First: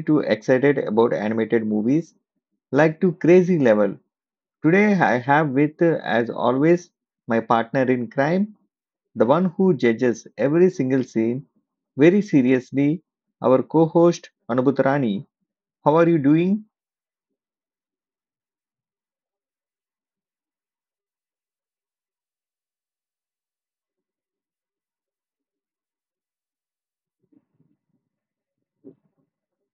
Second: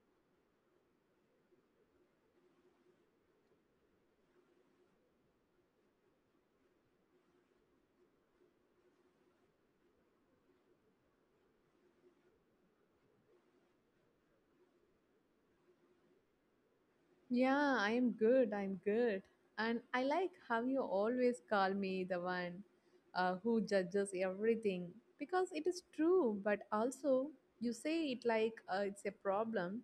too excited about animated movies like to crazy level. Today I have with, as always, my partner in crime, the one who judges every single scene very seriously, our co-host Anubhut Rani. How are you doing? Yeah, I'm good. I'm good. And I like how you always call me the one who judges everything because it is true, but also you say it like it's a problem.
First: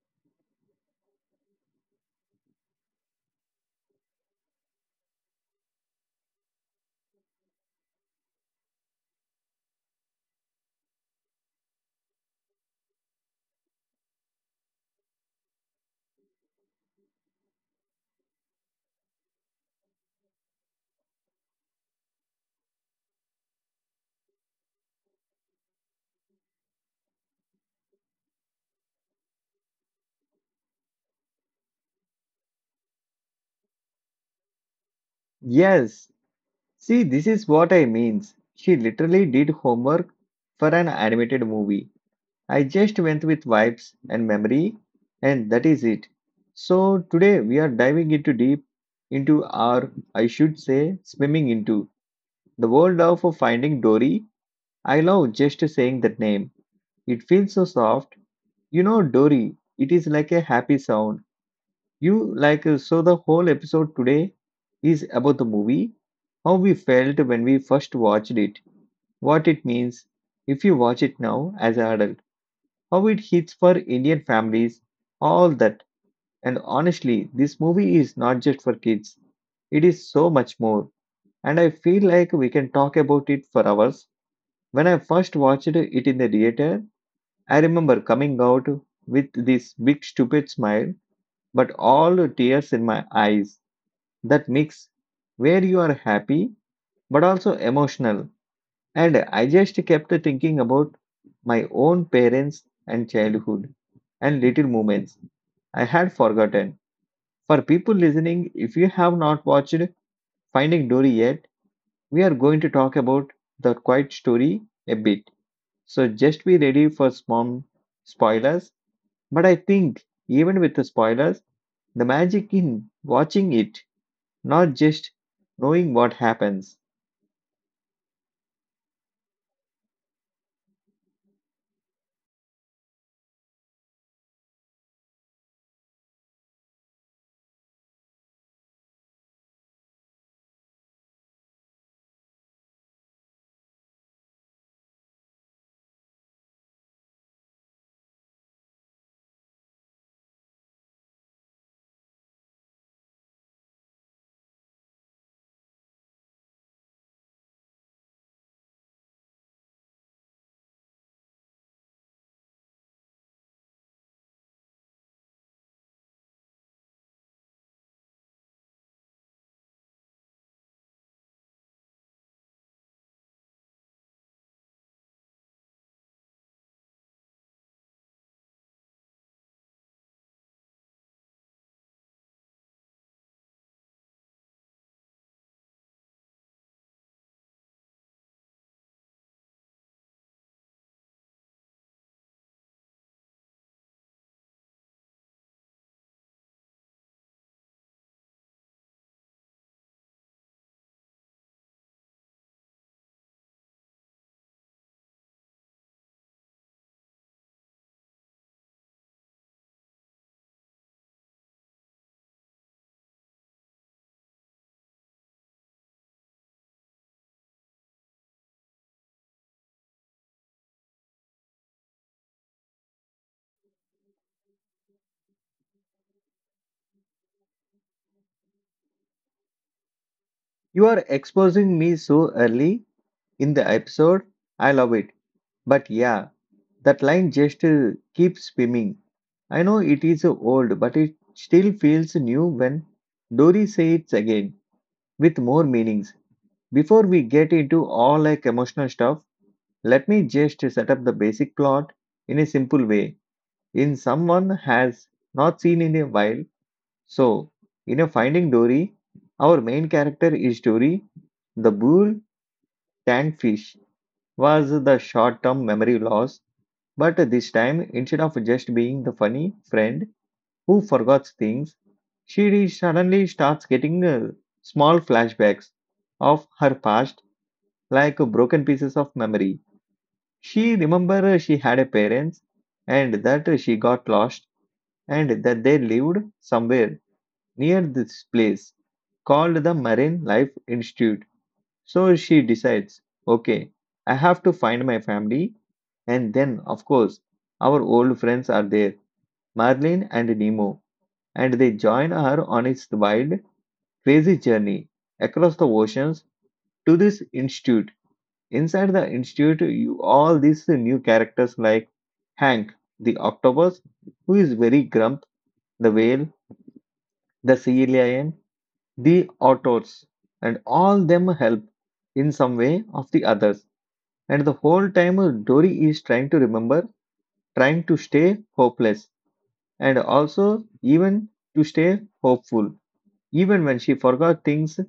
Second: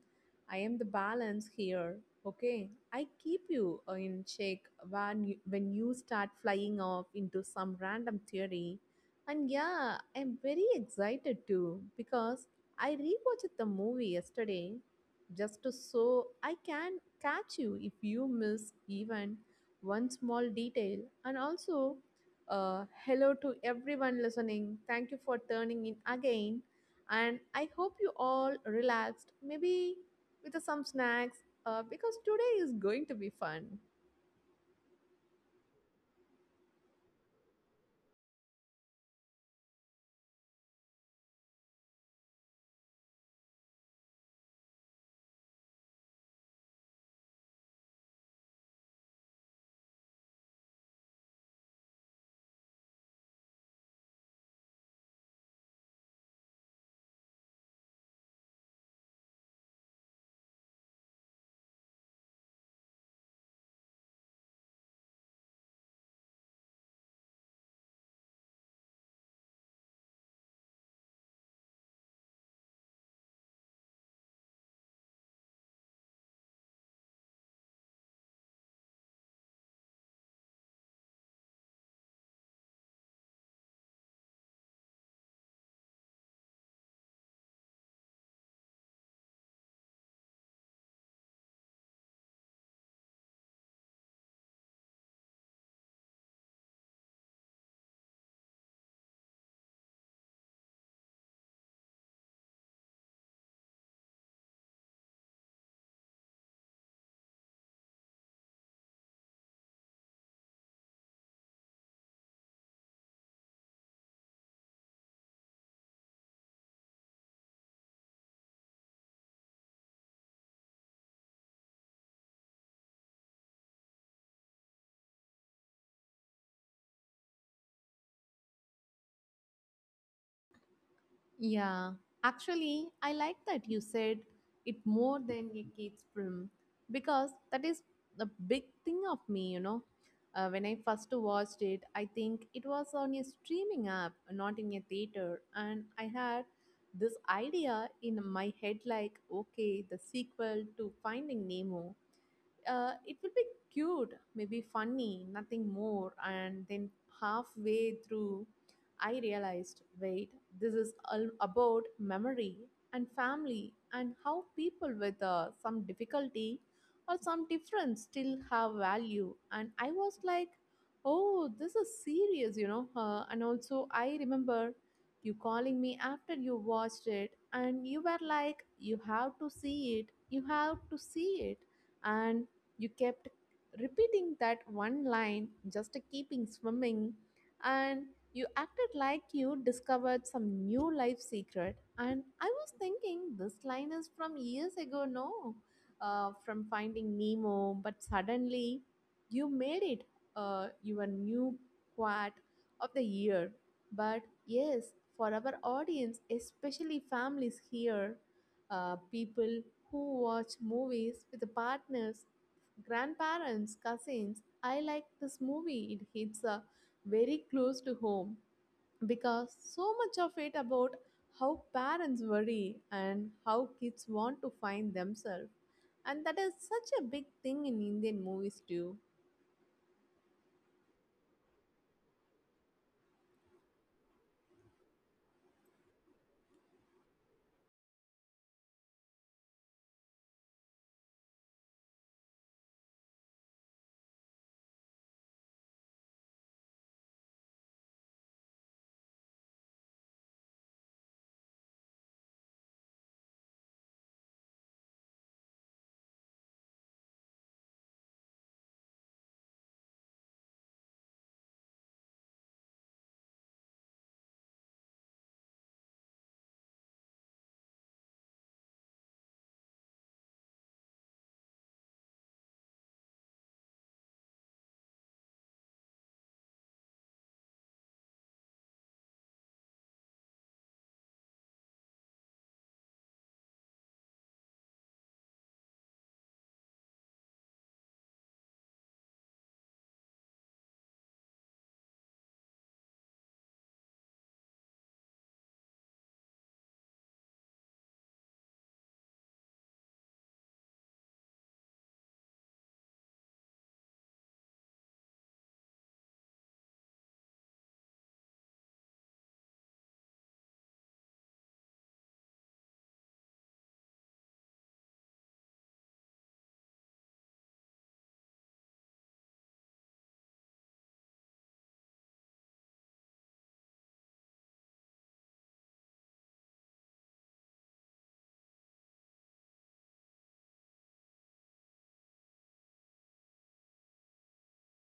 I am the balance here. Okay, I keep you in check when you start flying off into some random theory. And yeah, I'm very excited too because I rewatched the movie yesterday just to so I can catch you if you miss even one small detail. And also, hello to everyone listening. Thank you for turning in again. And I hope you all relaxed, maybe with some snacks, because today is going to be fun. Yes, see, this is what I means. She literally did homework for an animated movie. I just went with vibes and memory, and that is it. So today we are diving into deep into our, I should say, swimming into the world of Finding Dory. I love just saying that name. It feels so soft. You know, Dory. It is like a happy sound. You like so. The whole episode today is about the movie, how we felt when we first watched it, what it means if you watch it now as an adult, how it hits for Indian families, all that. And honestly, this movie is not just for kids, it is so much more. And I feel like we can talk about it for hours. When I first watched it in the theater, I remember coming out with this big stupid smile, but all the tears in my eyes. That mix where you are happy but also emotional. And I just kept thinking about my own parents and childhood and little moments I had forgotten. For people listening, if you have not watched Finding Dory yet, we are going to talk about the quiet story a bit. So just be ready for small spoilers. But I think even with the spoilers, the magic in watching it, not just knowing what happens. Yeah, actually, I like that you said it more than a kid's film because that is the big thing of me, you know. When I first watched it, I think it was on a streaming app, not in a theater, and I had this idea in my head like, okay, the sequel to Finding Nemo it will be cute, maybe funny, nothing more. And then halfway through, I realized wait, this is all about memory and family and how people with some difficulty or some difference still have value. And I was like, oh, this is serious, you know. And also, I remember you calling me after you watched it, and you were like, you have to see it, you have to see it and you kept repeating that one line, just keeping swimming, and you acted like you discovered some new life secret. And I was thinking, this line is from years ago, no? From Finding Nemo, but suddenly you made it your new quote of the year. But yes, for our audience, especially families here, people who watch movies with partners grandparents, cousins. I like this movie. It hits very close to home because so much of it about how parents worry and how kids want to find themselves. And that is such a big thing in Indian movies too. You are exposing me so early in the episode. I love it. But yeah, that line just keeps swimming. I know it is old, but it still feels new when Dory says it again with more meanings. Before we get into all like emotional stuff, let me just set up the basic plot in a simple way. In someone has not seen in a while. So, in a Finding Dory, our main character is Dory. The bull tank fish was the short-term memory loss. But this time, instead of just being the funny friend who forgets things, she suddenly starts getting small flashbacks of her past, like broken pieces of memory. She remembers she had a parents and that she got lost and that they lived somewhere near this place called the Marine Life Institute. So she decides, okay, I have to find my family, and then of course our old friends are there, Marlin and Nemo, and they join her on its wild, crazy journey across the oceans to this institute. Inside the institute, you all these new characters like Hank, the octopus, who is very grump, the whale, the sea lion, the otters, and all them help in some way of the others. And the whole time, Dory is trying to remember, trying to stay hopeless, and also even to stay hopeful even when she forgot things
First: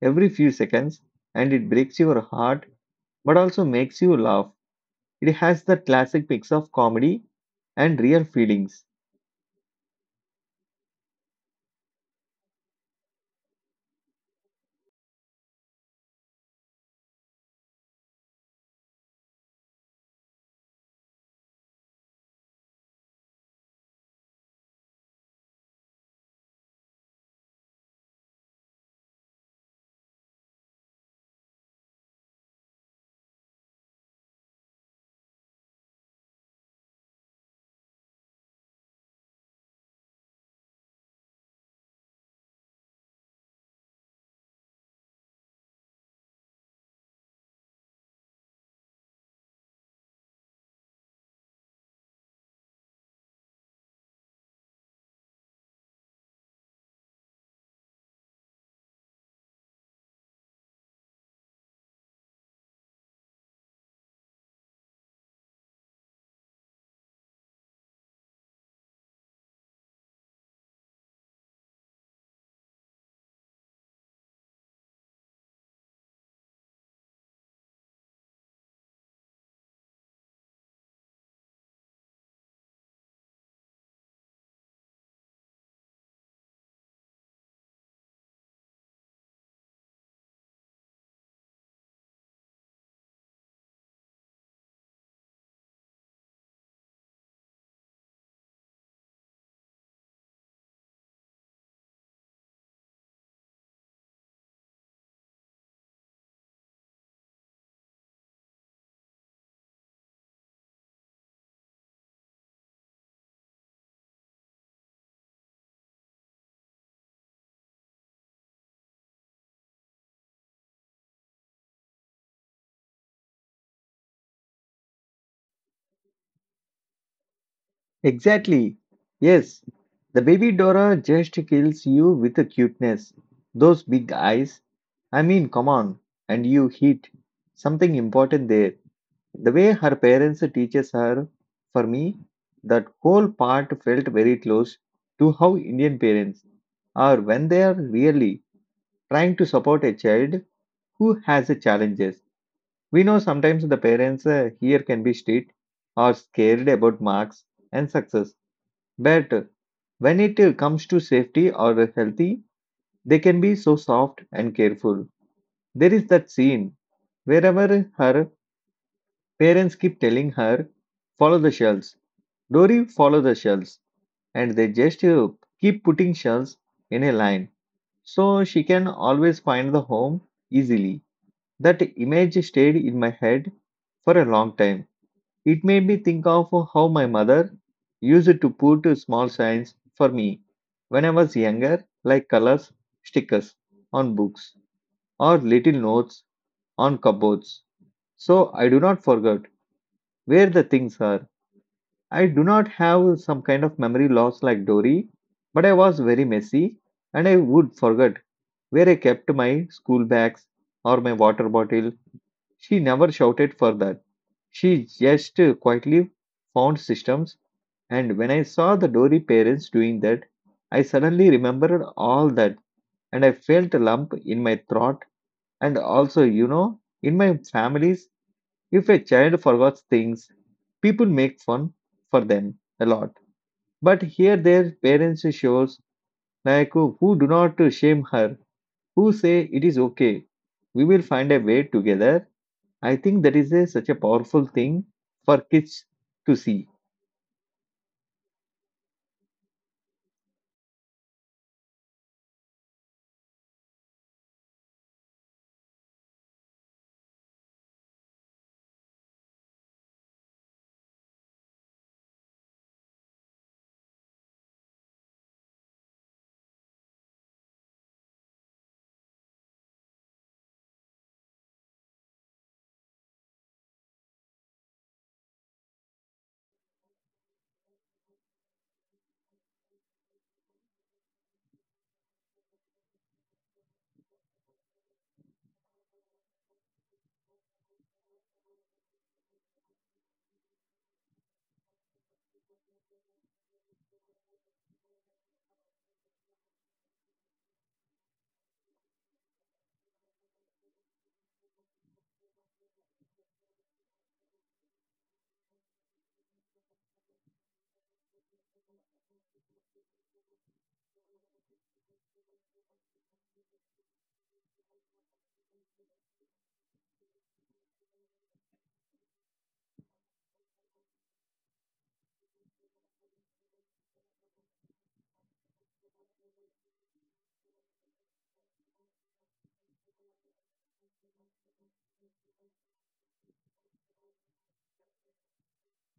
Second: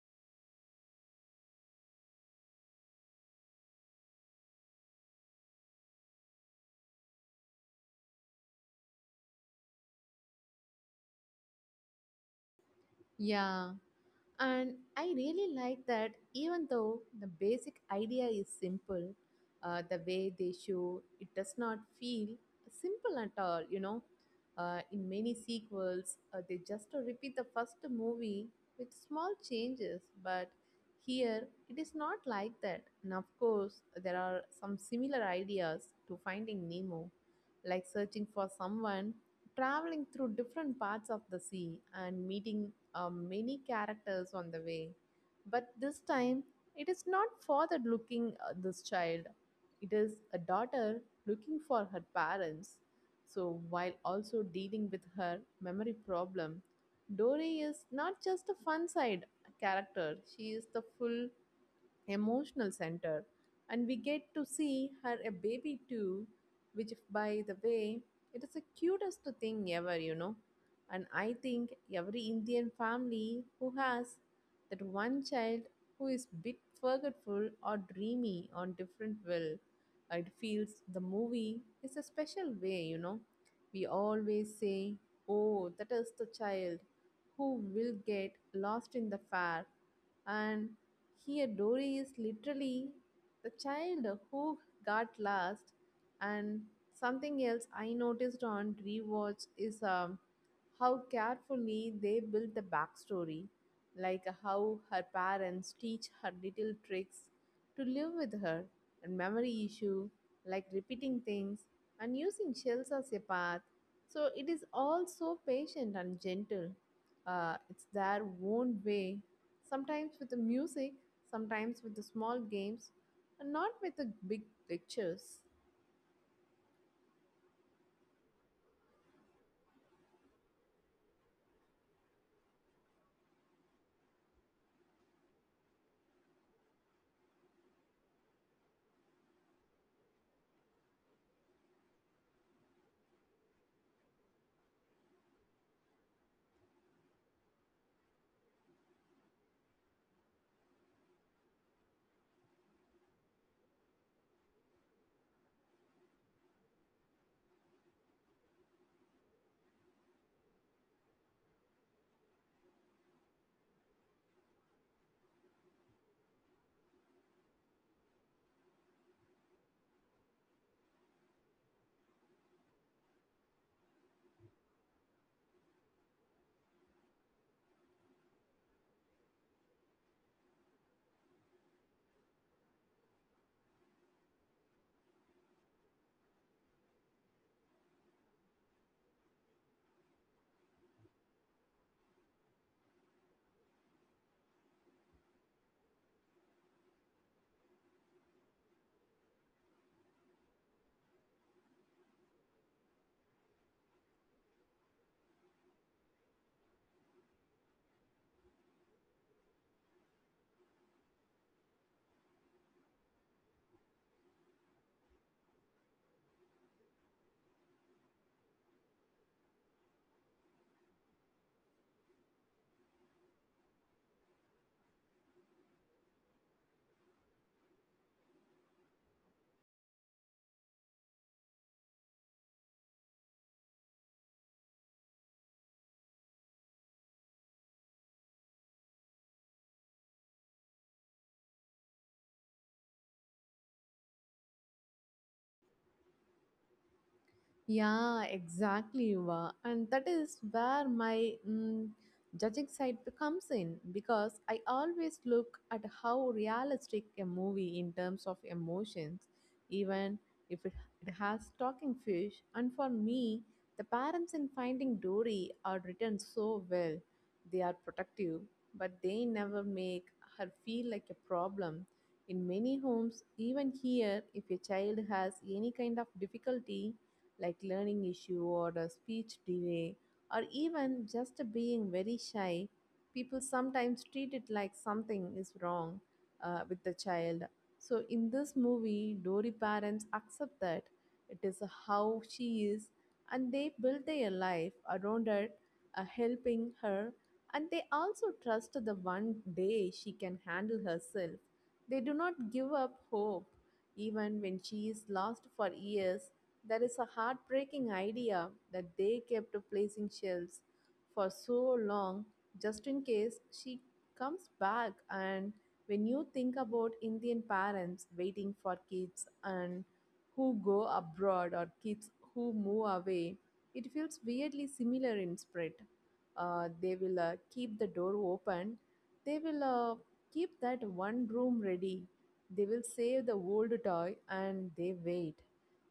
every few seconds, and it breaks your heart but also makes you laugh. It has the classic mix of comedy and real feelings. Yeah. And I really like that even though the basic idea is simple, the way they show it does not feel simple at all, you know. In many sequels, they just repeat the first movie with small changes, but here it is not like that. And of course, there are some similar ideas to finding Nemo, like searching for someone traveling through different parts of the sea and meeting many characters on the way. But this time, it is not father looking this child, it is a daughter looking for her parents. So, while also dealing with her memory problem, Dory is not just a fun side character, she is the full emotional center and we get to see her a baby too which by the way it is the cutest thing ever you know and I think every Indian family who has that one child who is bit forgetful or dreamy on different will it feels the movie is a special way you know we always say oh that is the child who will get lost in the fair and here, Dory is literally the child who got lost. And something else I noticed on rewatch is how carefully they built the backstory, like how her parents teach her little tricks to live with her, and memory issue, like repeating things and using shells as a path. So it is all so patient and gentle. It's their own way sometimes with the music sometimes with the small games and not with the big lectures. Exactly. Yes, the baby Dora just kills you with the cuteness. Those big eyes. I mean, come on. And you hit something important there. The way her parents teaches her, for me, that whole part felt very close to how Indian parents are when they are really trying to support a child who has challenges. We know sometimes the parents here can be strict or scared about marks and success, but when it comes to safety or healthy, they can be so soft and careful. There is that scene wherever her parents keep telling her, follow the shells, Dory, follow the shells, and they just keep putting shells in a line so she can always find the home easily. That image stayed in my head for a long time. It made me think of how my mother used to put small signs for me when I was younger, like colors, stickers on books, or little notes on cupboards. So I do not forget where the things are. I do not have some kind of memory loss like Dory, but I was very messy and I would forget where I kept my school bags or my water bottle. She never shouted for that. She just quietly found systems. And when I saw the Dory parents doing that, I suddenly remembered all that and I felt a lump in my throat. And also, you know, in my families, if a child forgets things, people make fun for them a lot, but here their parents shows like who do not shame her, who say it is okay. We will find a way together. I think that is a, such a powerful thing for kids to see. Yeah, exactly, Yuva. And that is where my judging side comes in because I always look at how realistic a movie in terms of emotions, even if it has talking fish. And for me, the parents in Finding Dory are written so well. They are protective, but they never make her feel like a problem. In many homes, even here, if a child has any kind of difficulty, like learning issue or a speech delay or even just being very shy, people sometimes treat it like something is wrong with the child. So in this movie, Dory parents accept that it is how she is and they build their life around her, helping her and they also trust the one day she can handle herself. They do not give up hope even when she is lost for years that is a heartbreaking idea that they kept placing shelves for so long just in case she comes back. And when you think about Indian parents waiting for kids and who go abroad or kids who move away, it feels weirdly similar in spirit. They will keep the door open, they will keep that one room ready, they will save the old toy and they wait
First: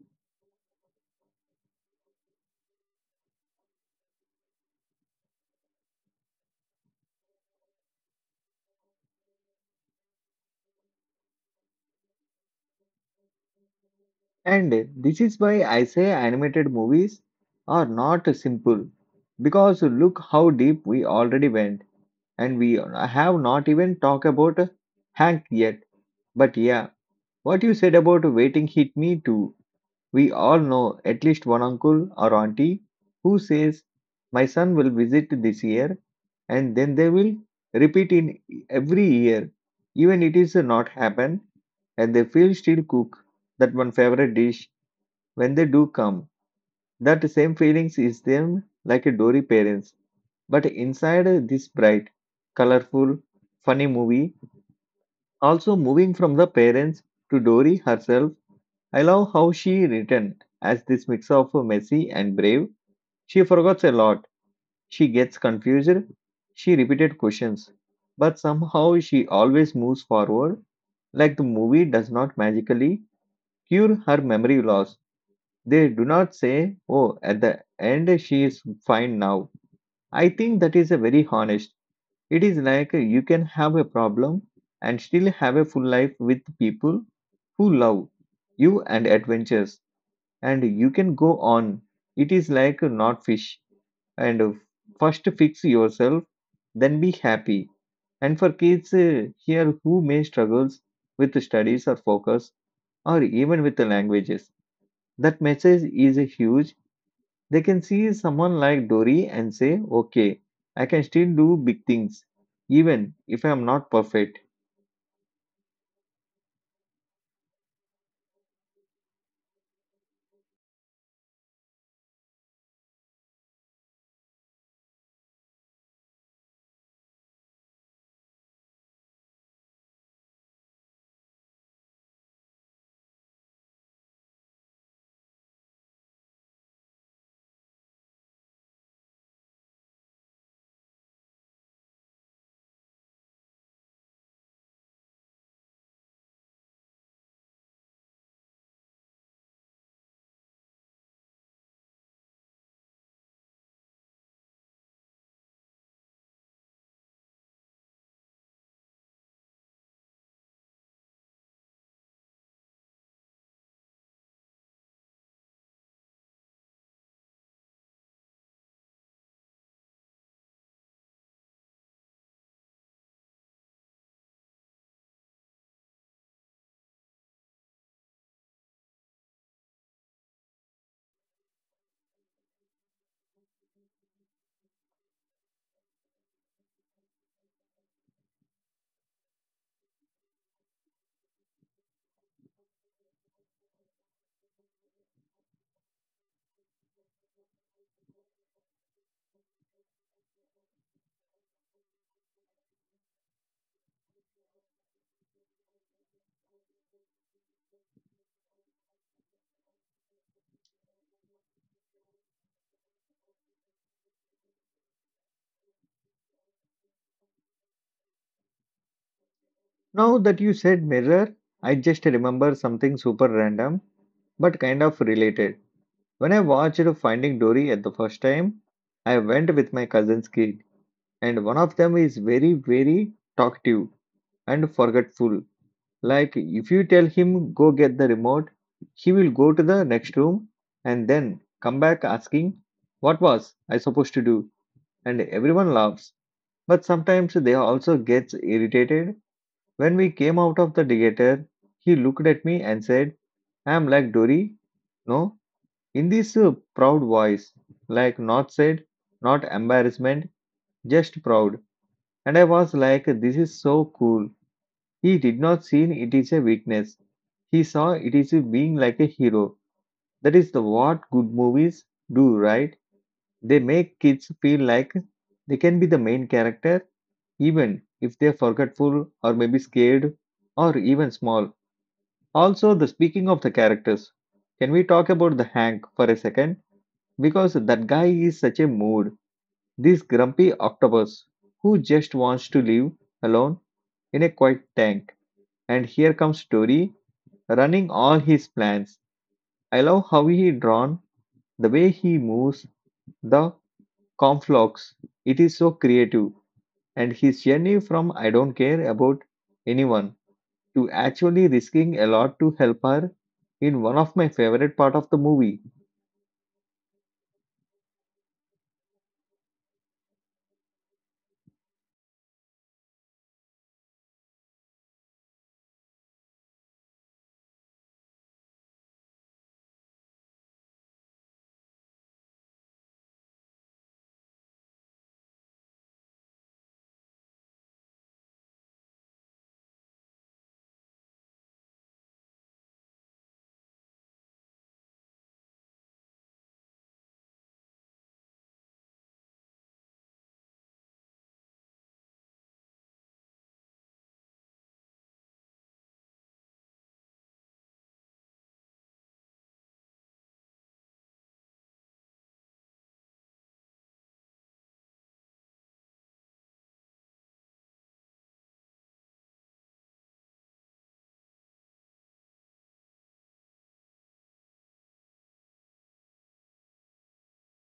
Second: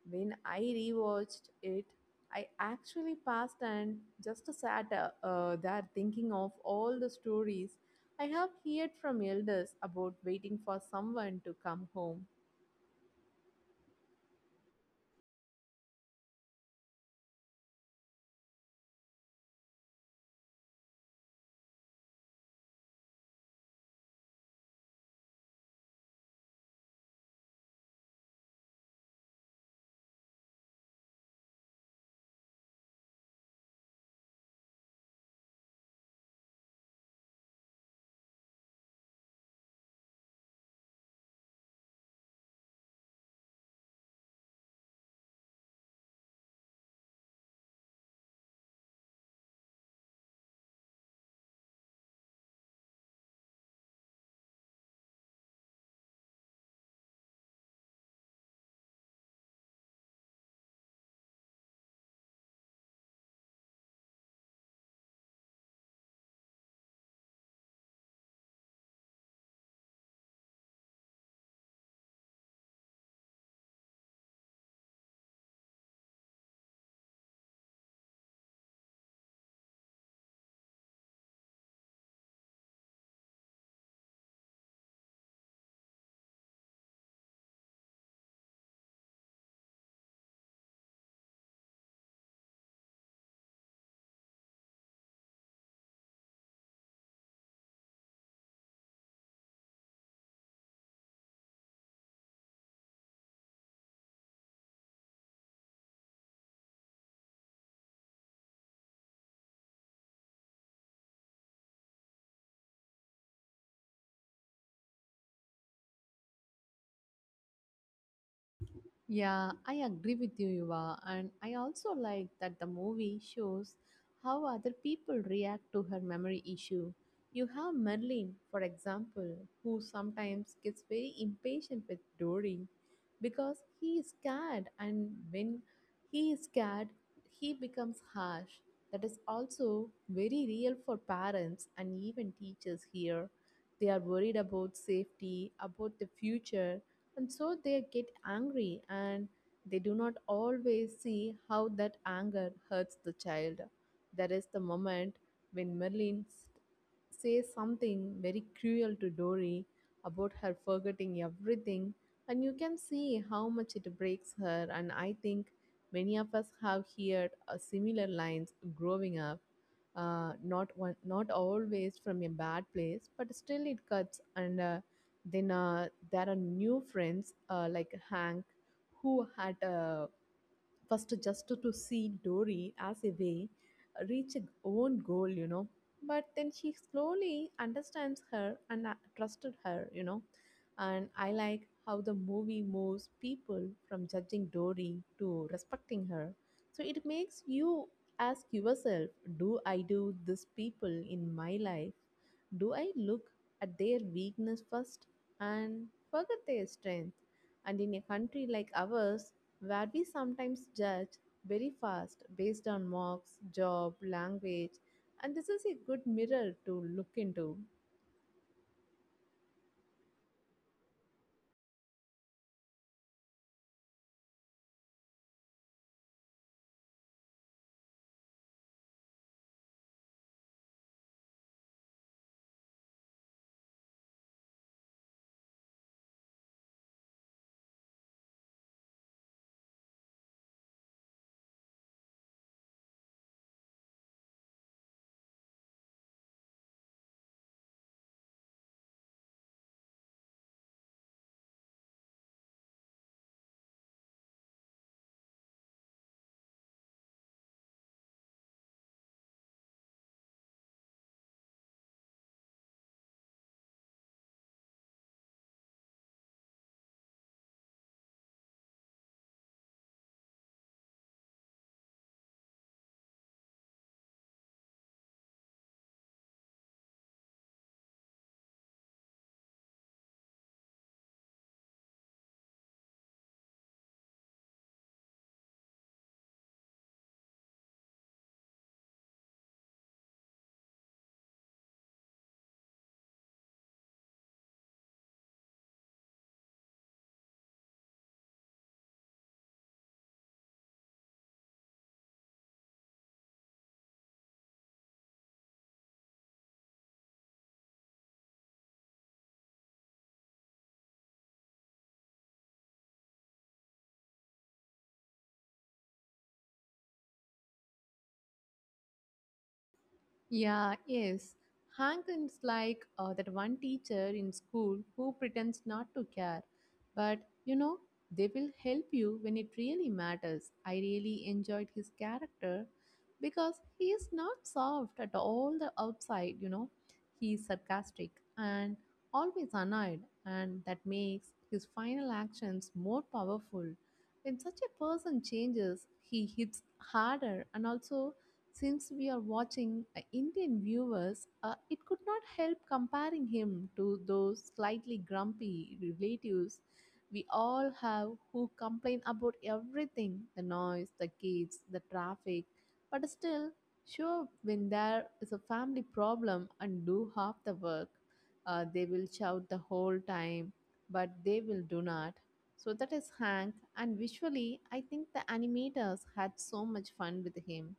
when I rewatched it, I actually passed and just sat there thinking of all the stories I have heard from elders about waiting for someone to come home. And this is why I say animated movies are not simple because look how deep we already went and we have not even talked about Hank yet. But yeah, what you said about waiting hit me too. We all know at least one uncle or auntie who says, my son will visit this year, and then they will repeat in every year, even it is not happen, and they feel still cook that one favorite dish when they do come. That same feelings is them like a Dory parents. But inside this bright, colorful, funny movie, also moving from the parents to Dory herself. I love how she written as this mix of messy and brave. She forgets a lot. She gets confused. She repeated questions. But somehow she always moves forward. Like the movie does not magically cure her memory loss. They do not say, oh, at the end she is fine now. I think that is a very honest. It is like you can have a problem and still have a full life with people who love you and adventures and you can go on. It is like not fish. And first fix yourself, then be happy. And for kids here who may struggles with studies or focus or even with the languages, that message is a huge. They can see someone like Dory and say, okay, I can still do big things, even if I am not perfect. Yeah, I agree with you, Yuva. And I also like that the movie shows how other people react to her memory issue. You have Merlin, for example, who sometimes gets very impatient with Dory because he is scared, and when he is scared, he becomes harsh. That is also very real for parents and even teachers here. They are worried about safety, about the future, and so they get angry and they do not always see how that anger hurts the child. There is the moment when Merlin says something very cruel to Dory about her forgetting everything, and you can see how much it breaks her. And I think many of us have heard similar lines growing up. Not one, not always from a bad place, but still it cuts and then there are new friends like Hank, who had a first just to see Dory as a way reach a own goal, you know. But then she slowly understands her and trusted her, you know. And I like how the movie moves people from judging Dory to respecting her. So it makes you ask yourself, do I do this people in my life? Do I look at their weakness first and forget their strength? And in a country like ours, where we sometimes judge very fast based on marks, job, language, and this is a good mirror to look into. Now that you said mirror, I just remember something super random but kind of related. When I watched Finding Dory at the first time, I went with my cousin's kid, and one of them is very, very talkative and forgetful. Like, if you tell him, go get the remote, he will go to the next room and then come back asking, what was I supposed to do? And everyone laughs. But sometimes they also gets irritated. When we came out of the theater, he looked at me and said, I am like Dory. No, in this proud voice, like not said, not embarrassment, just proud. And I was like, this is so cool. He did not see it is a weakness. He saw it is a being like a hero. That is the what good movies do, right? They make kids feel like they can be the main character, even if they're forgetful or maybe scared or even small. Also, the speaking of the characters, can we talk about the Hank for a second? Because that guy is such a mood, this grumpy octopus who just wants to live alone in a quiet tank. And here comes Tori running all his plans. I love how he drawn, the way he moves, the conflux. It is so creative. And his journey from I don't care about anyone to actually risking a lot to help her in one of my favorite part of the movie. Yeah, yes. Hankins like that one teacher in school who pretends not to care, but you know they will help you when it really matters. I really enjoyed his character because he is not soft at all the outside. You know, he is sarcastic and always annoyed, and that makes his final actions more powerful. When such a person changes, he hits harder and also since we are watching Indian viewers, it could not help comparing him to those slightly grumpy relatives we all have who complain about everything the noise, the kids, the traffic, but still show up when there is a family problem and do half the work. They will shout the whole time, but they will do not. So that is Hank, and visually, I think the animators had so much fun with him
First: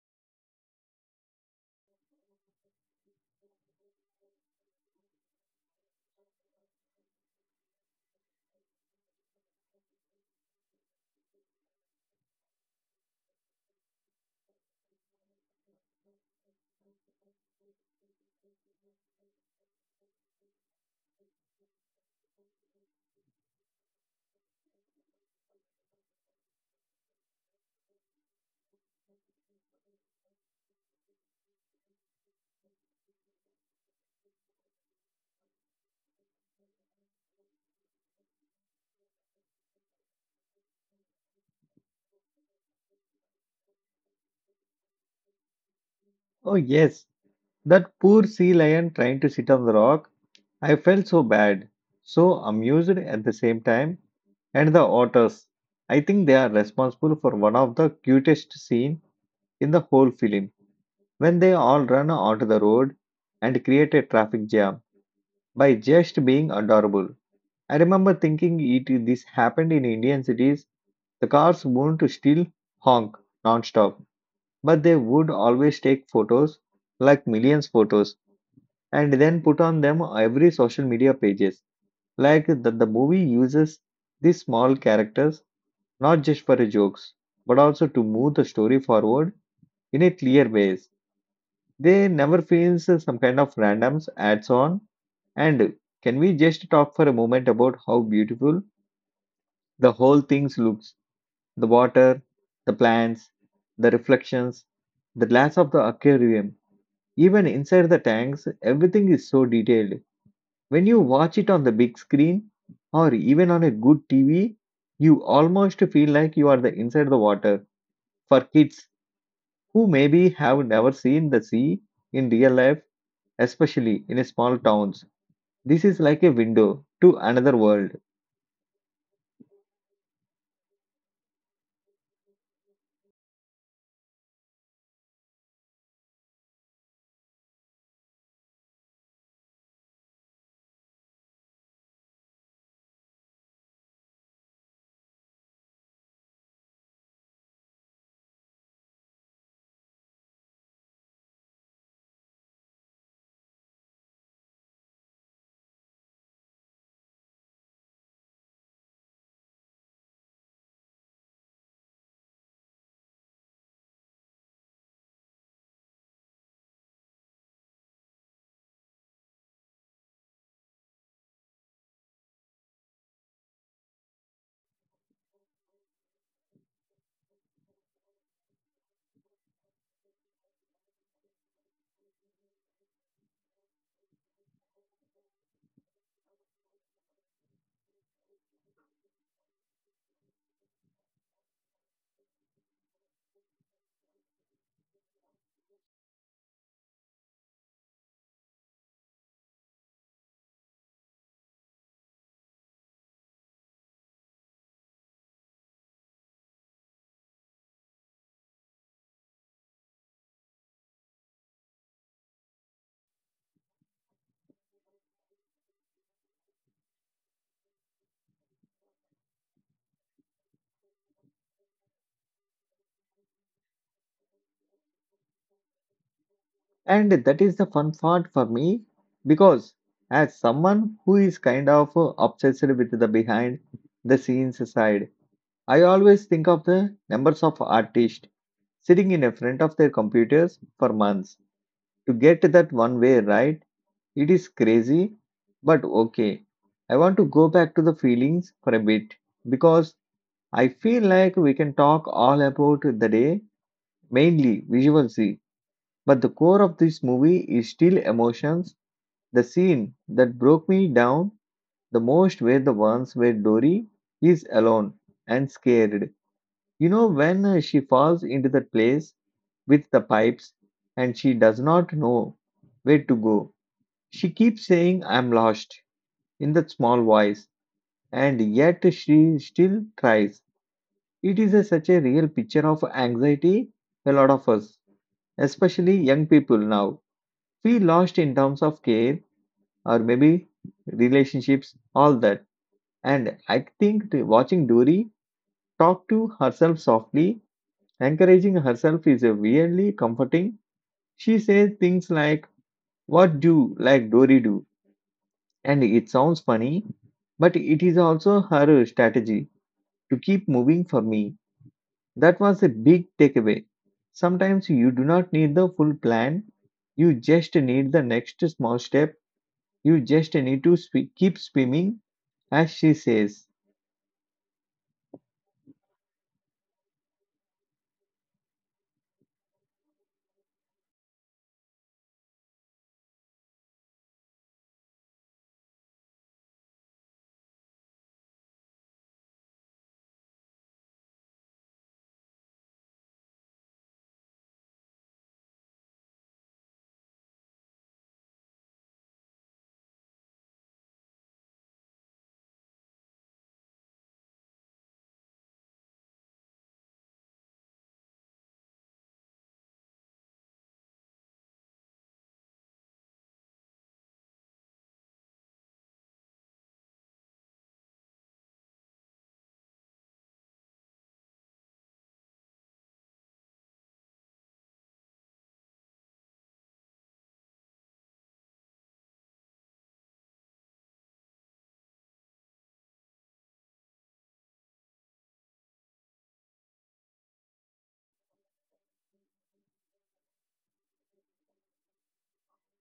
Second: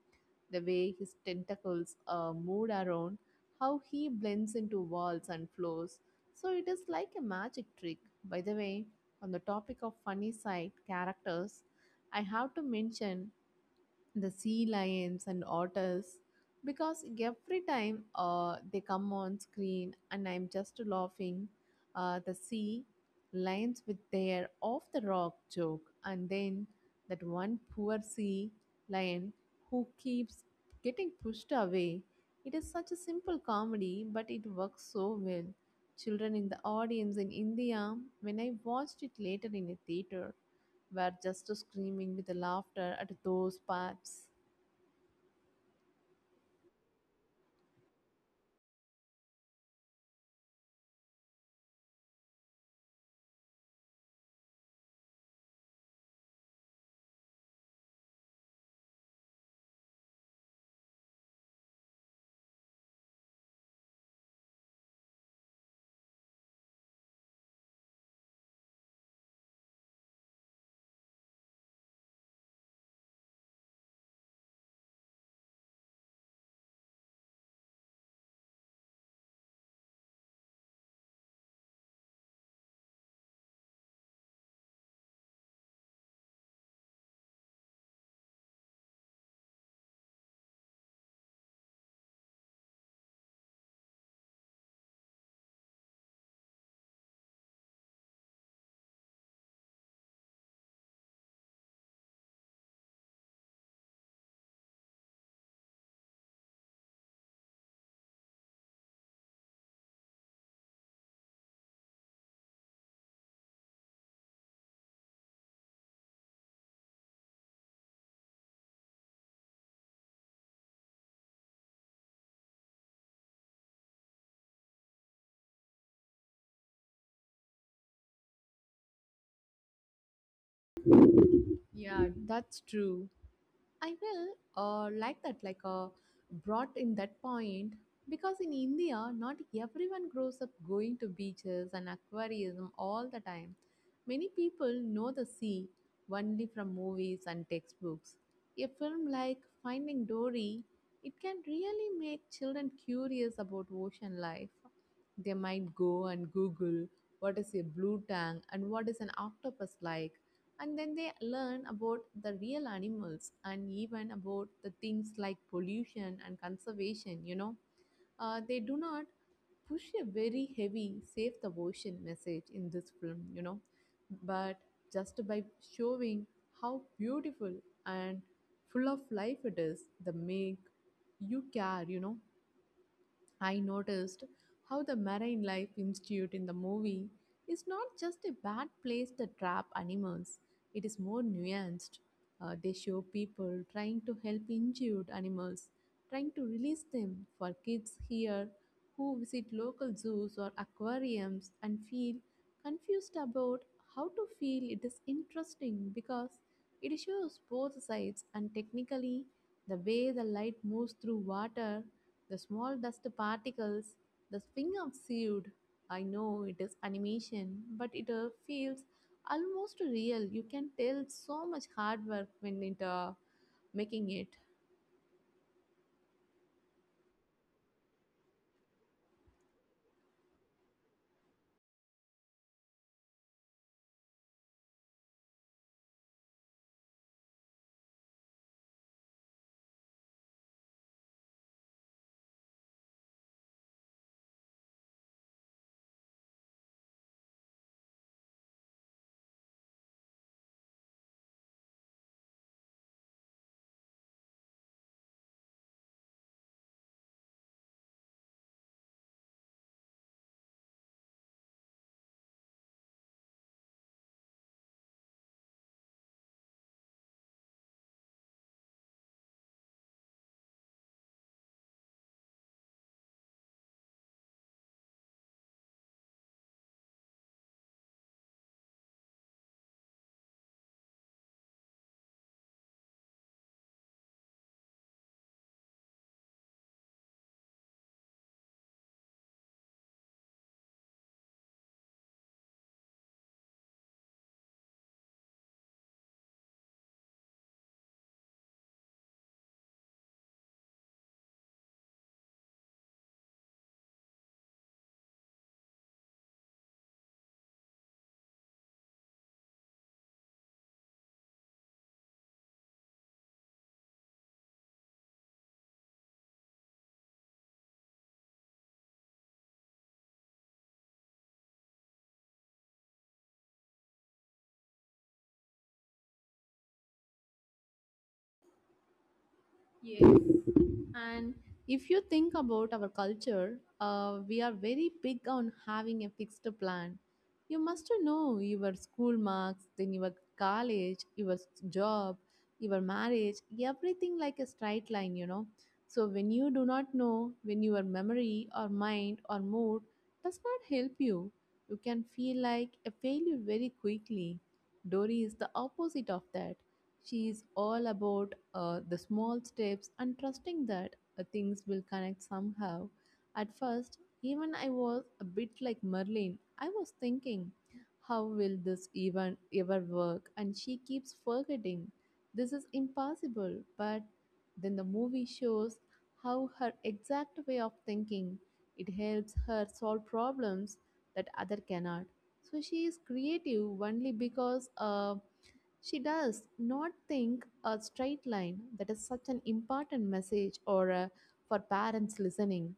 the way his tentacles moved around, how he blends into walls and floors. So it is like a magic trick. By the way, on the topic of funny side characters, I have to mention the sea lions and otters because every time they come on screen and I'm just laughing, the sea lions with their off the rock joke, and then that one poor sea lion who keeps getting pushed away. It is such a simple comedy, but it works so well. Children in the audience in India, when I watched it later in a theater, were just screaming with laughter at those parts. Oh yes, that poor sea lion trying to sit on the rock. I felt so bad, so amused at the same time. And the otters, I think they are responsible for one of the cutest scene in the whole film when they all run onto the road and create a traffic jam by just being adorable. I remember thinking it this happened in Indian cities. The cars wouldn't still honk non-stop, but they would always take photos, like millions photos, and then put on them every social media pages. Like that the movie uses these small characters not just for jokes, but also to move the story forward in a clear ways. They never feels some kind of randoms adds on. And can we just talk for a moment about how beautiful the whole thing looks? The water, the plants, the reflections, the glass of the aquarium, even inside the tanks, everything is so detailed. When you watch it on the big screen or even on a good TV, you almost feel like you are the inside the water. For kids who maybe have never seen the sea in real life, especially in small towns, this is like a window to another world. Yeah, that's true. I will like that, like brought in that point because in India, not everyone grows up going to beaches and aquarium all the time. Many people know the sea only from movies and textbooks. A film like Finding Dory, it can really make children curious about ocean life. They might go and Google what is a blue tang and what is an octopus like and then they learn about the real animals and even about the things like pollution and conservation you know they do not push a very heavy save the ocean message in this film you know but just by showing how beautiful and full of life it is the make you care you know I noticed how the Marine Life Institute in the movie is not just a bad place to trap animals, it is more nuanced. They show people trying to help injured animals, trying to release them for kids here who visit local zoos or aquariums and feel confused about how to feel. It is interesting because it shows both sides, and technically the way the light moves through water, the small dust particles, the swing of seed. I know it is animation, but it feels almost real. You can tell so much hard work when it making it. And that is the fun part for me because as someone who is kind of obsessed with the behind the scenes side, I always think of the numbers of artists sitting in front of their computers for months to get that one way right. It is crazy, but okay. I want to go back to the feelings for a bit because I feel like we can talk all about the day, mainly visually. But the core of this movie is still emotions. The scene that broke me down the most were the ones where Dory is alone and scared. You know, when she falls into that place with the pipes and she does not know where to go. She keeps saying, I'm lost, in that small voice, and yet she still cries. It is a, such a real picture of anxiety a lot of us, especially young people now, feel lost in terms of care or maybe relationships, all that. And I think watching Dory talk to herself softly, encouraging herself is a weirdly comforting. She says things like, what do like Dory do? And it sounds funny, but it is also her strategy to keep moving for me. That was a big takeaway. Sometimes you do not need the full plan, you just need the next small step. You just need to keep swimming, as she says. Yes. And if you think about our culture, we are very big on having a fixed plan. You must know your school marks, then your college, your job, your marriage, everything like a straight line, you know. So when you do not know, when your memory or mind or mood does not help you, you can feel like a failure very quickly. Dory is the opposite of that. She is all about the small steps and trusting that things will connect somehow. At first, even I was a bit like Merlin. I was thinking, how will this even ever work? And she keeps forgetting. This is impossible. But then the movie shows how her exact way of thinking, it helps her solve problems that other cannot. So she is creative only because she does not think a straight line. That is such an important message or for parents listening.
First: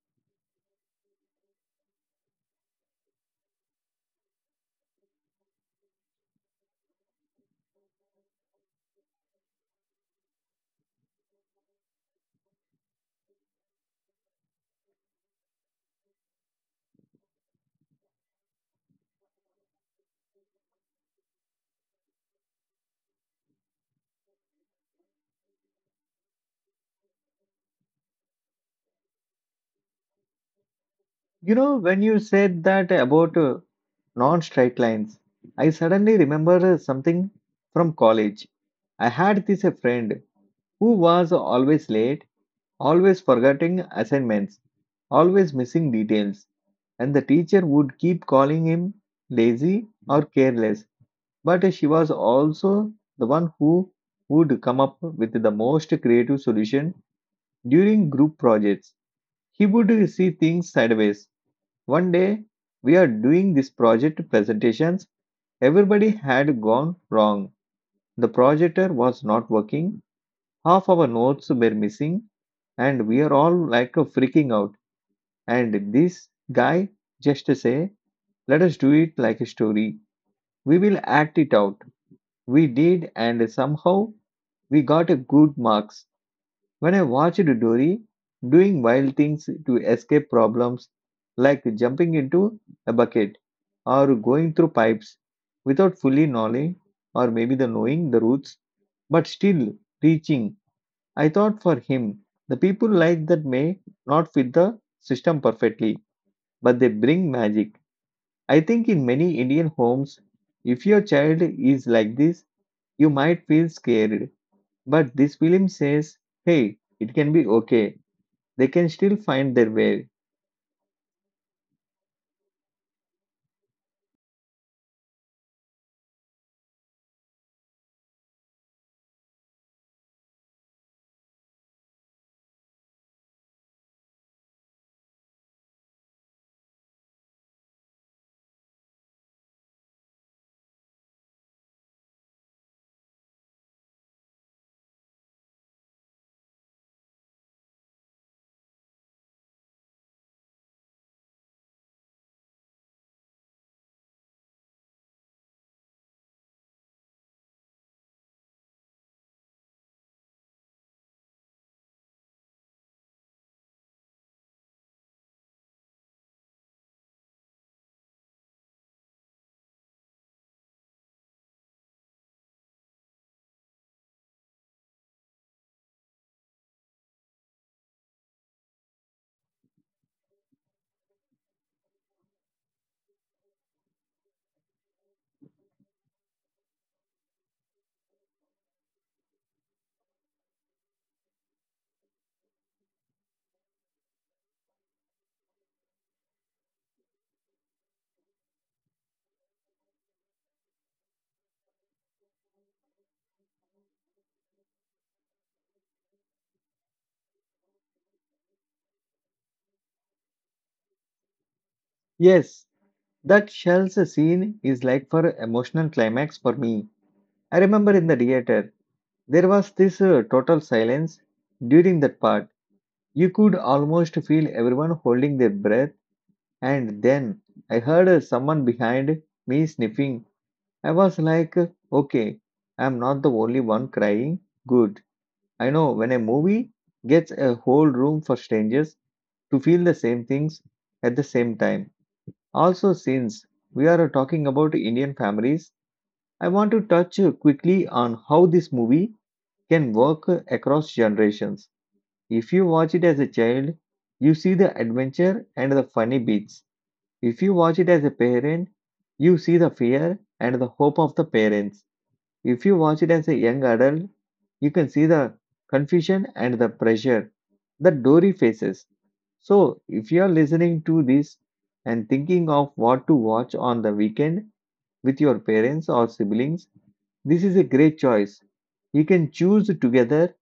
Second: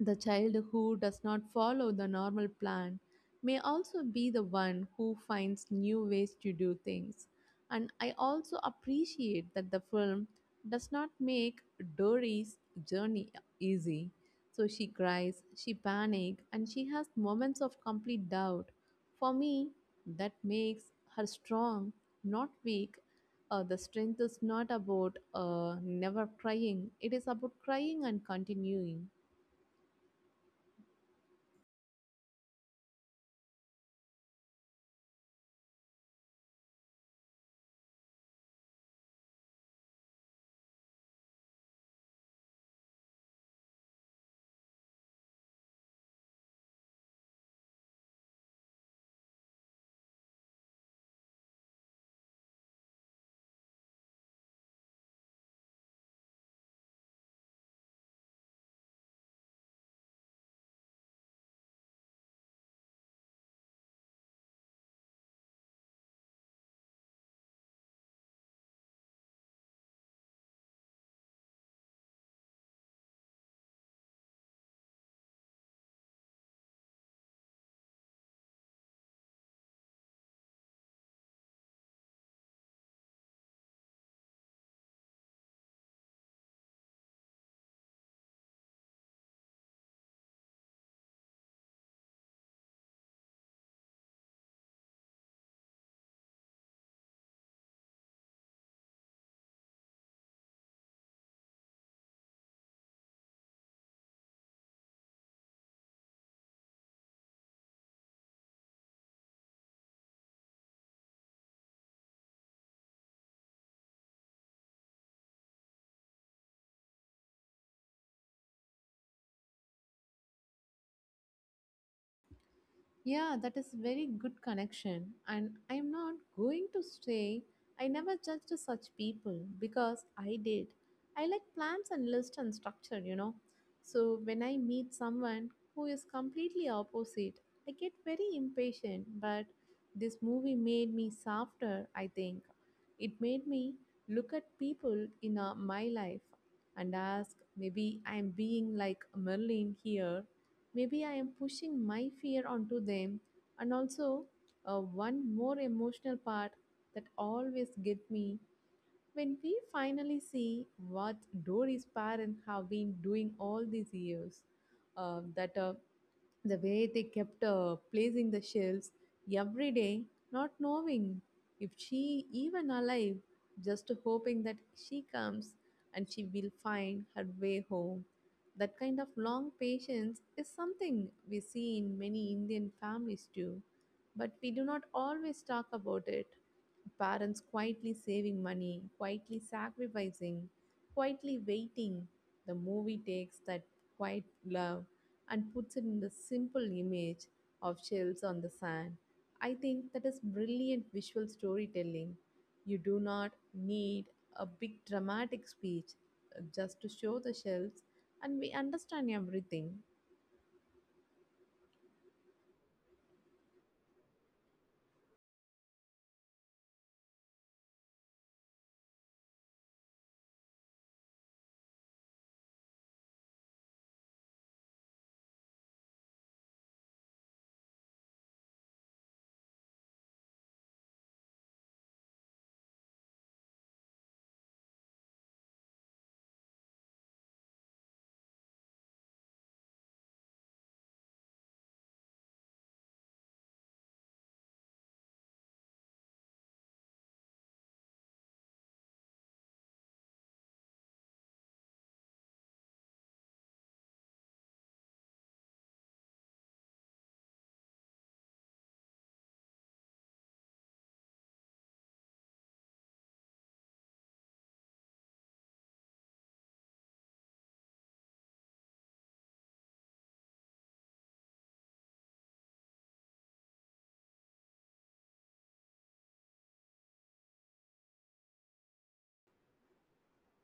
The child who does not follow the normal plan may also be the one who finds new ways to do things. And I also appreciate that the film does not make Dory's journey easy. So she cries, she panics, and she has moments of complete doubt. For me, that makes her strong, not weak. The strength is not about never crying, it is about crying and continuing. You know, when you said that about non straight lines, I suddenly remember something from college. I had this a friend who was always late always forgetting assignments, always missing details, and the teacher would keep calling him lazy or careless. But she was also the one who would come up with the most creative solution during group projects. He would see things sideways. One day, we are doing this project presentations. Everybody had gone wrong. The projector was not working. Half our notes were missing, and we are all like freaking out. And this guy just say, let us do it like a story. We will act it out. We did, and somehow we got a good marks. When I watched Dory doing wild things to escape problems, like jumping into a bucket or going through pipes without fully knowing or maybe the knowing the roots, but still reaching, I thought for him, the people like that may not fit the system perfectly but they bring magic. I think in many Indian homes, if your child is like this, you might feel scared. But this film says, hey, it can be okay. They can still find their way. Yeah, that is very good connection. And I'm not going to say I never judged such people, because I did. I like plans and list and structure, you know. So when I meet someone who is completely opposite, I get very impatient. But this movie made me softer, I think. It made me look at people in my life and ask, maybe I'm being like Merlin here, maybe I am pushing my fear onto them. And also, one more emotional part that always get me, when we finally see what Dory's parents have been doing all these years. That the way they kept placing the shelves every day, not knowing if she even alive, just hoping that she comes and she will find her way home. That kind of long patience is something we see in many Indian families too, but we do not always talk about it. Parents quietly saving money, quietly sacrificing, quietly waiting. The movie takes that quiet love and puts it in the simple image of shells on the sand. I think that is brilliant visual storytelling. You do not need a big dramatic speech, just to show the shells, and we understand everything. Yes, that shells scene is like for emotional climax for me. I remember in the theater, there was this total silence during that part. You could almost feel everyone holding their breath, and then I heard someone behind me sniffing. I was like, okay, I'm not the only one crying. Good. I know when a movie gets a whole room for strangers to feel the same things at the same time. Also, since we are talking about Indian families, I want to touch quickly on how this movie can work across generations. If you watch it as a child, you see the adventure and the funny bits. If you watch it as a parent, you see the fear and the hope of the parents if you watch it as a young adult, you can see the confusion and the pressure that Dory faces. So, if you are listening to this and thinking of what to watch on the weekend with your parents or siblings, this is a great choice. You can choose together,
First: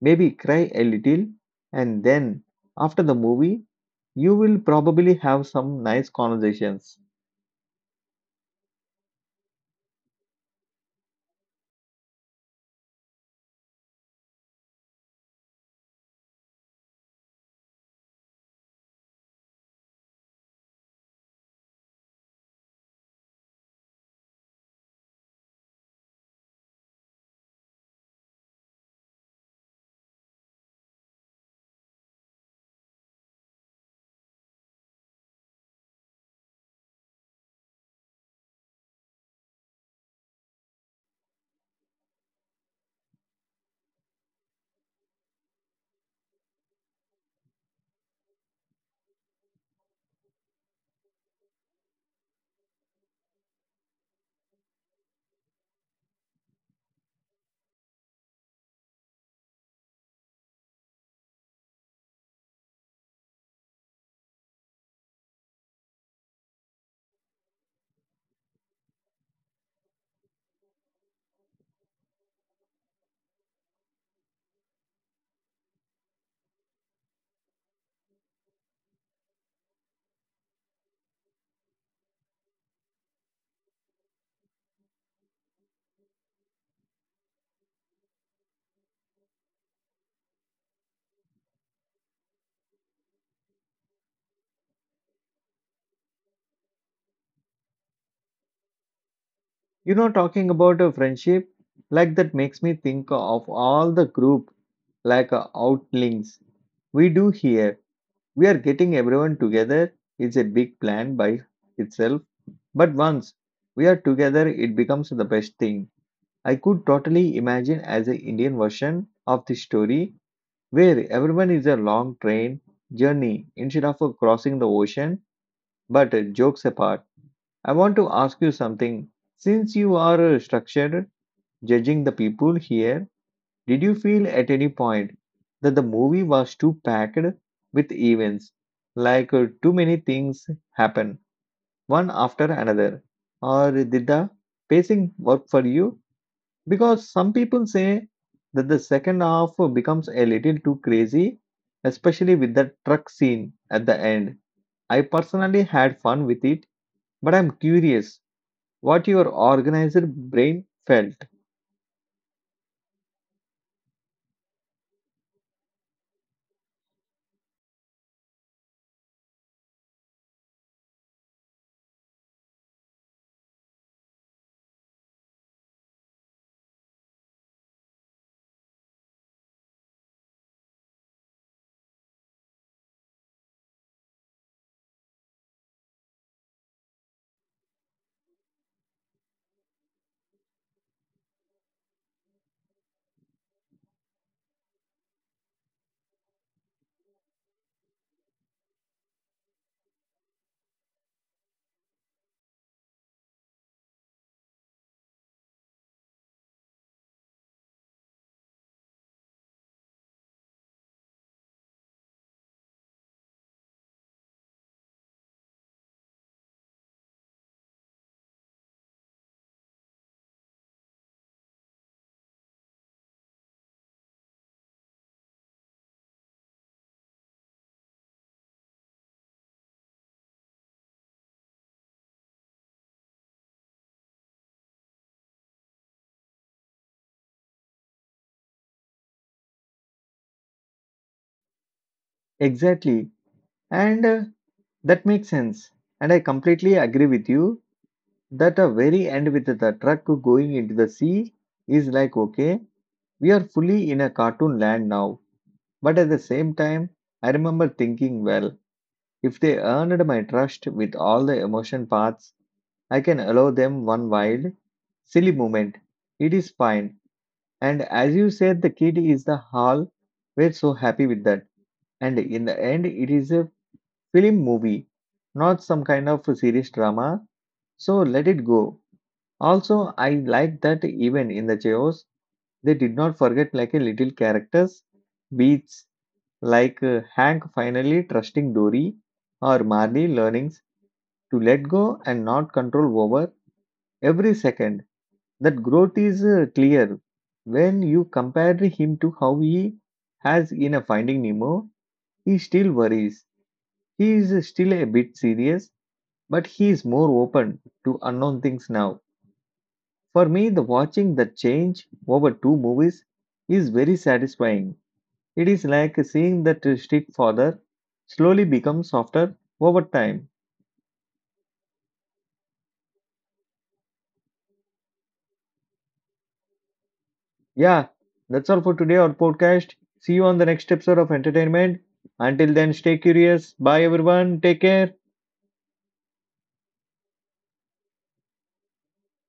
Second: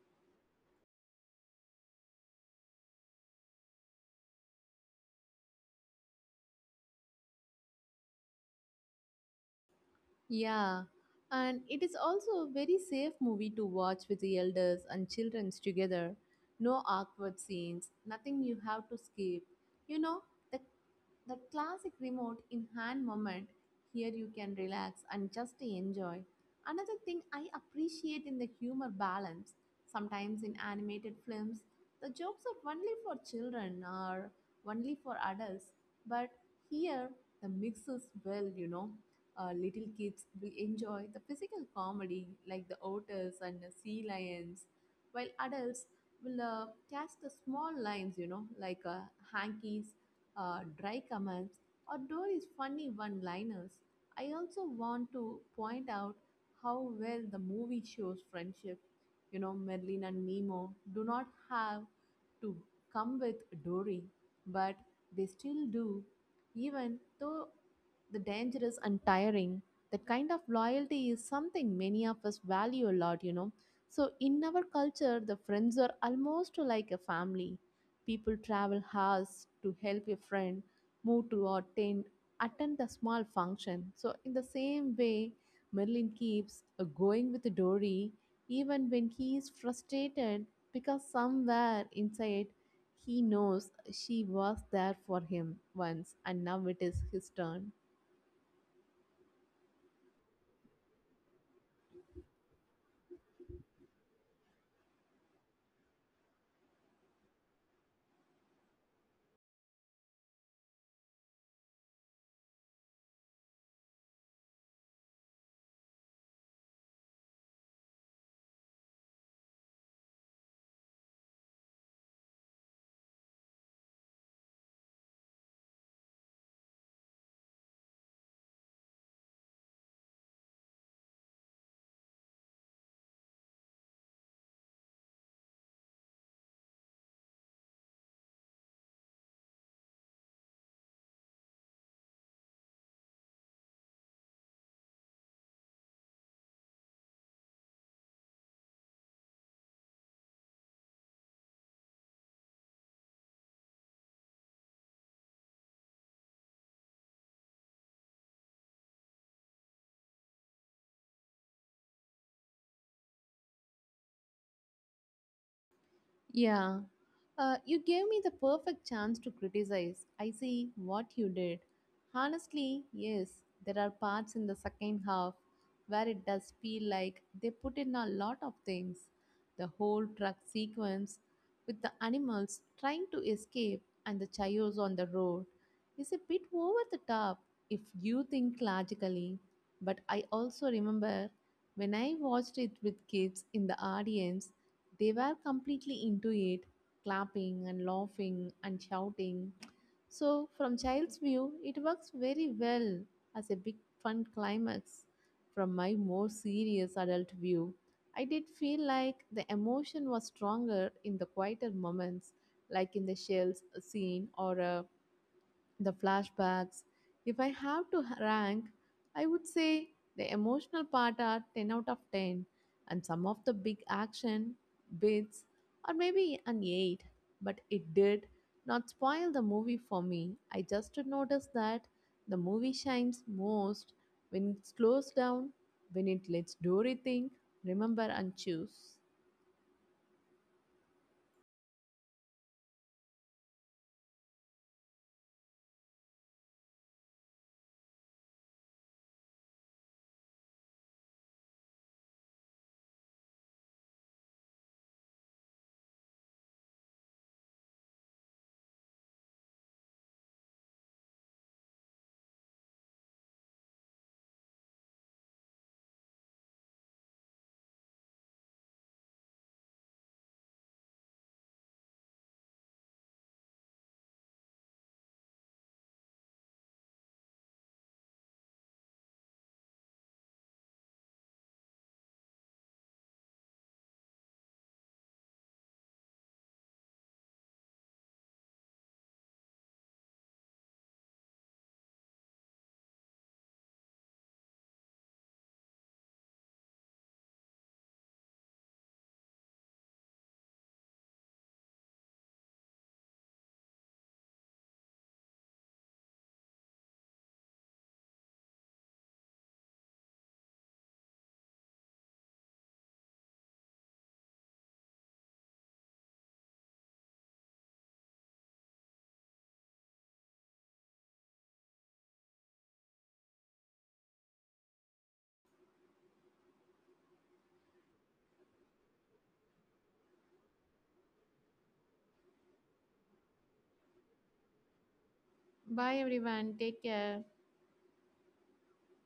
maybe cry a little, and then after the movie, you will probably have some nice conversations. Yeah, and it is also a very safe movie to watch with the elders and children together. No awkward scenes, nothing you have to skip. You know, the, the classic remote in hand moment, here you can relax and just enjoy. Another thing I appreciate in the humor balance, sometimes in animated films, the jokes are only for children or only for adults, but here the mix is well, you know. Little kids will enjoy the physical comedy like the otters and the sea lions, while adults will catch the small lines, you know, like hankies, dry comments, or Dory's funny one liners. I also want to point out how well the movie shows friendship. You know, Merlin and Nemo do not have to come with Dory, but they still do, even though the danger is untiring. That kind of loyalty is something many of us value a lot, you know. So, in our culture, the friends are almost like a family. People travel hours to help a friend move to or attend the small function. So, in the same way, Merlin keeps going with Dory even when he is frustrated, because somewhere inside he knows she was there for him once and now it is his turn. You know, talking about a friendship, like that makes me think of all the group, like outlinks we do here. We are getting everyone together. It's a big plan by itself. But once we are together, it becomes the best thing. I could totally imagine as an Indian version of this story where everyone is a long train journey instead of crossing the ocean. But jokes apart, I want to ask you something. Since you are structured, judging the people here, did you feel at any point that the movie was too packed with events? Like too many things happen one after another? Or did the pacing work for you? Because some people say that the second half becomes a little too crazy, especially with the truck scene at the end. I personally had fun with it, but I'm curious what your organizer brain felt. Yeah. You gave me the perfect chance to criticize. I see what you did. Honestly, yes, there are parts in the second half where it does feel like they put in a lot of things. The whole truck sequence with the animals trying to escape and the chaos on the road is a bit over the top if you think logically. But I also remember when I watched it with kids in the audience, they were completely into it, clapping and laughing and shouting. So, from child's view, it works very well as a big fun climax. From my more serious adult view, I did feel like the emotion was stronger in the quieter moments, like in the shells scene or the flashbacks. If I have to rank, I would say the emotional part are 10 out of 10, and some of the big action bits are maybe an 8, but it did not spoil the movie for me. I just noticed that the movie shines most when it slows down, when it lets Dory think, remember, and choose. Exactly. And that makes sense. And I completely agree with you that a very end with the truck going into the sea is like, okay, we are fully in a cartoon land now. But at the same time, I remember thinking, well, if they earned my trust with all the emotion parts, I can allow them one wild, silly moment. It is fine. And as you said, the kid is the hall. We're so happy with that. And in the end, it is a film movie, not some kind of serious drama. So let it go. Also, I like that even in the chaos, they did not forget like a little characters beats like Hank finally trusting Dory or Marley learnings to let go and not control over every second. That growth is clear when you compare him to how he has in a Finding Nemo. He still worries. He is still a bit serious, but he is more open to unknown things now. For me, the watching the change over two movies is very satisfying. It is like seeing that strict father slowly become softer over time. Yeah, that's all for today, our podcast. See you on the next episode of entertainment. Until then, stay curious. Bye, everyone. Take care. Bye everyone, take care.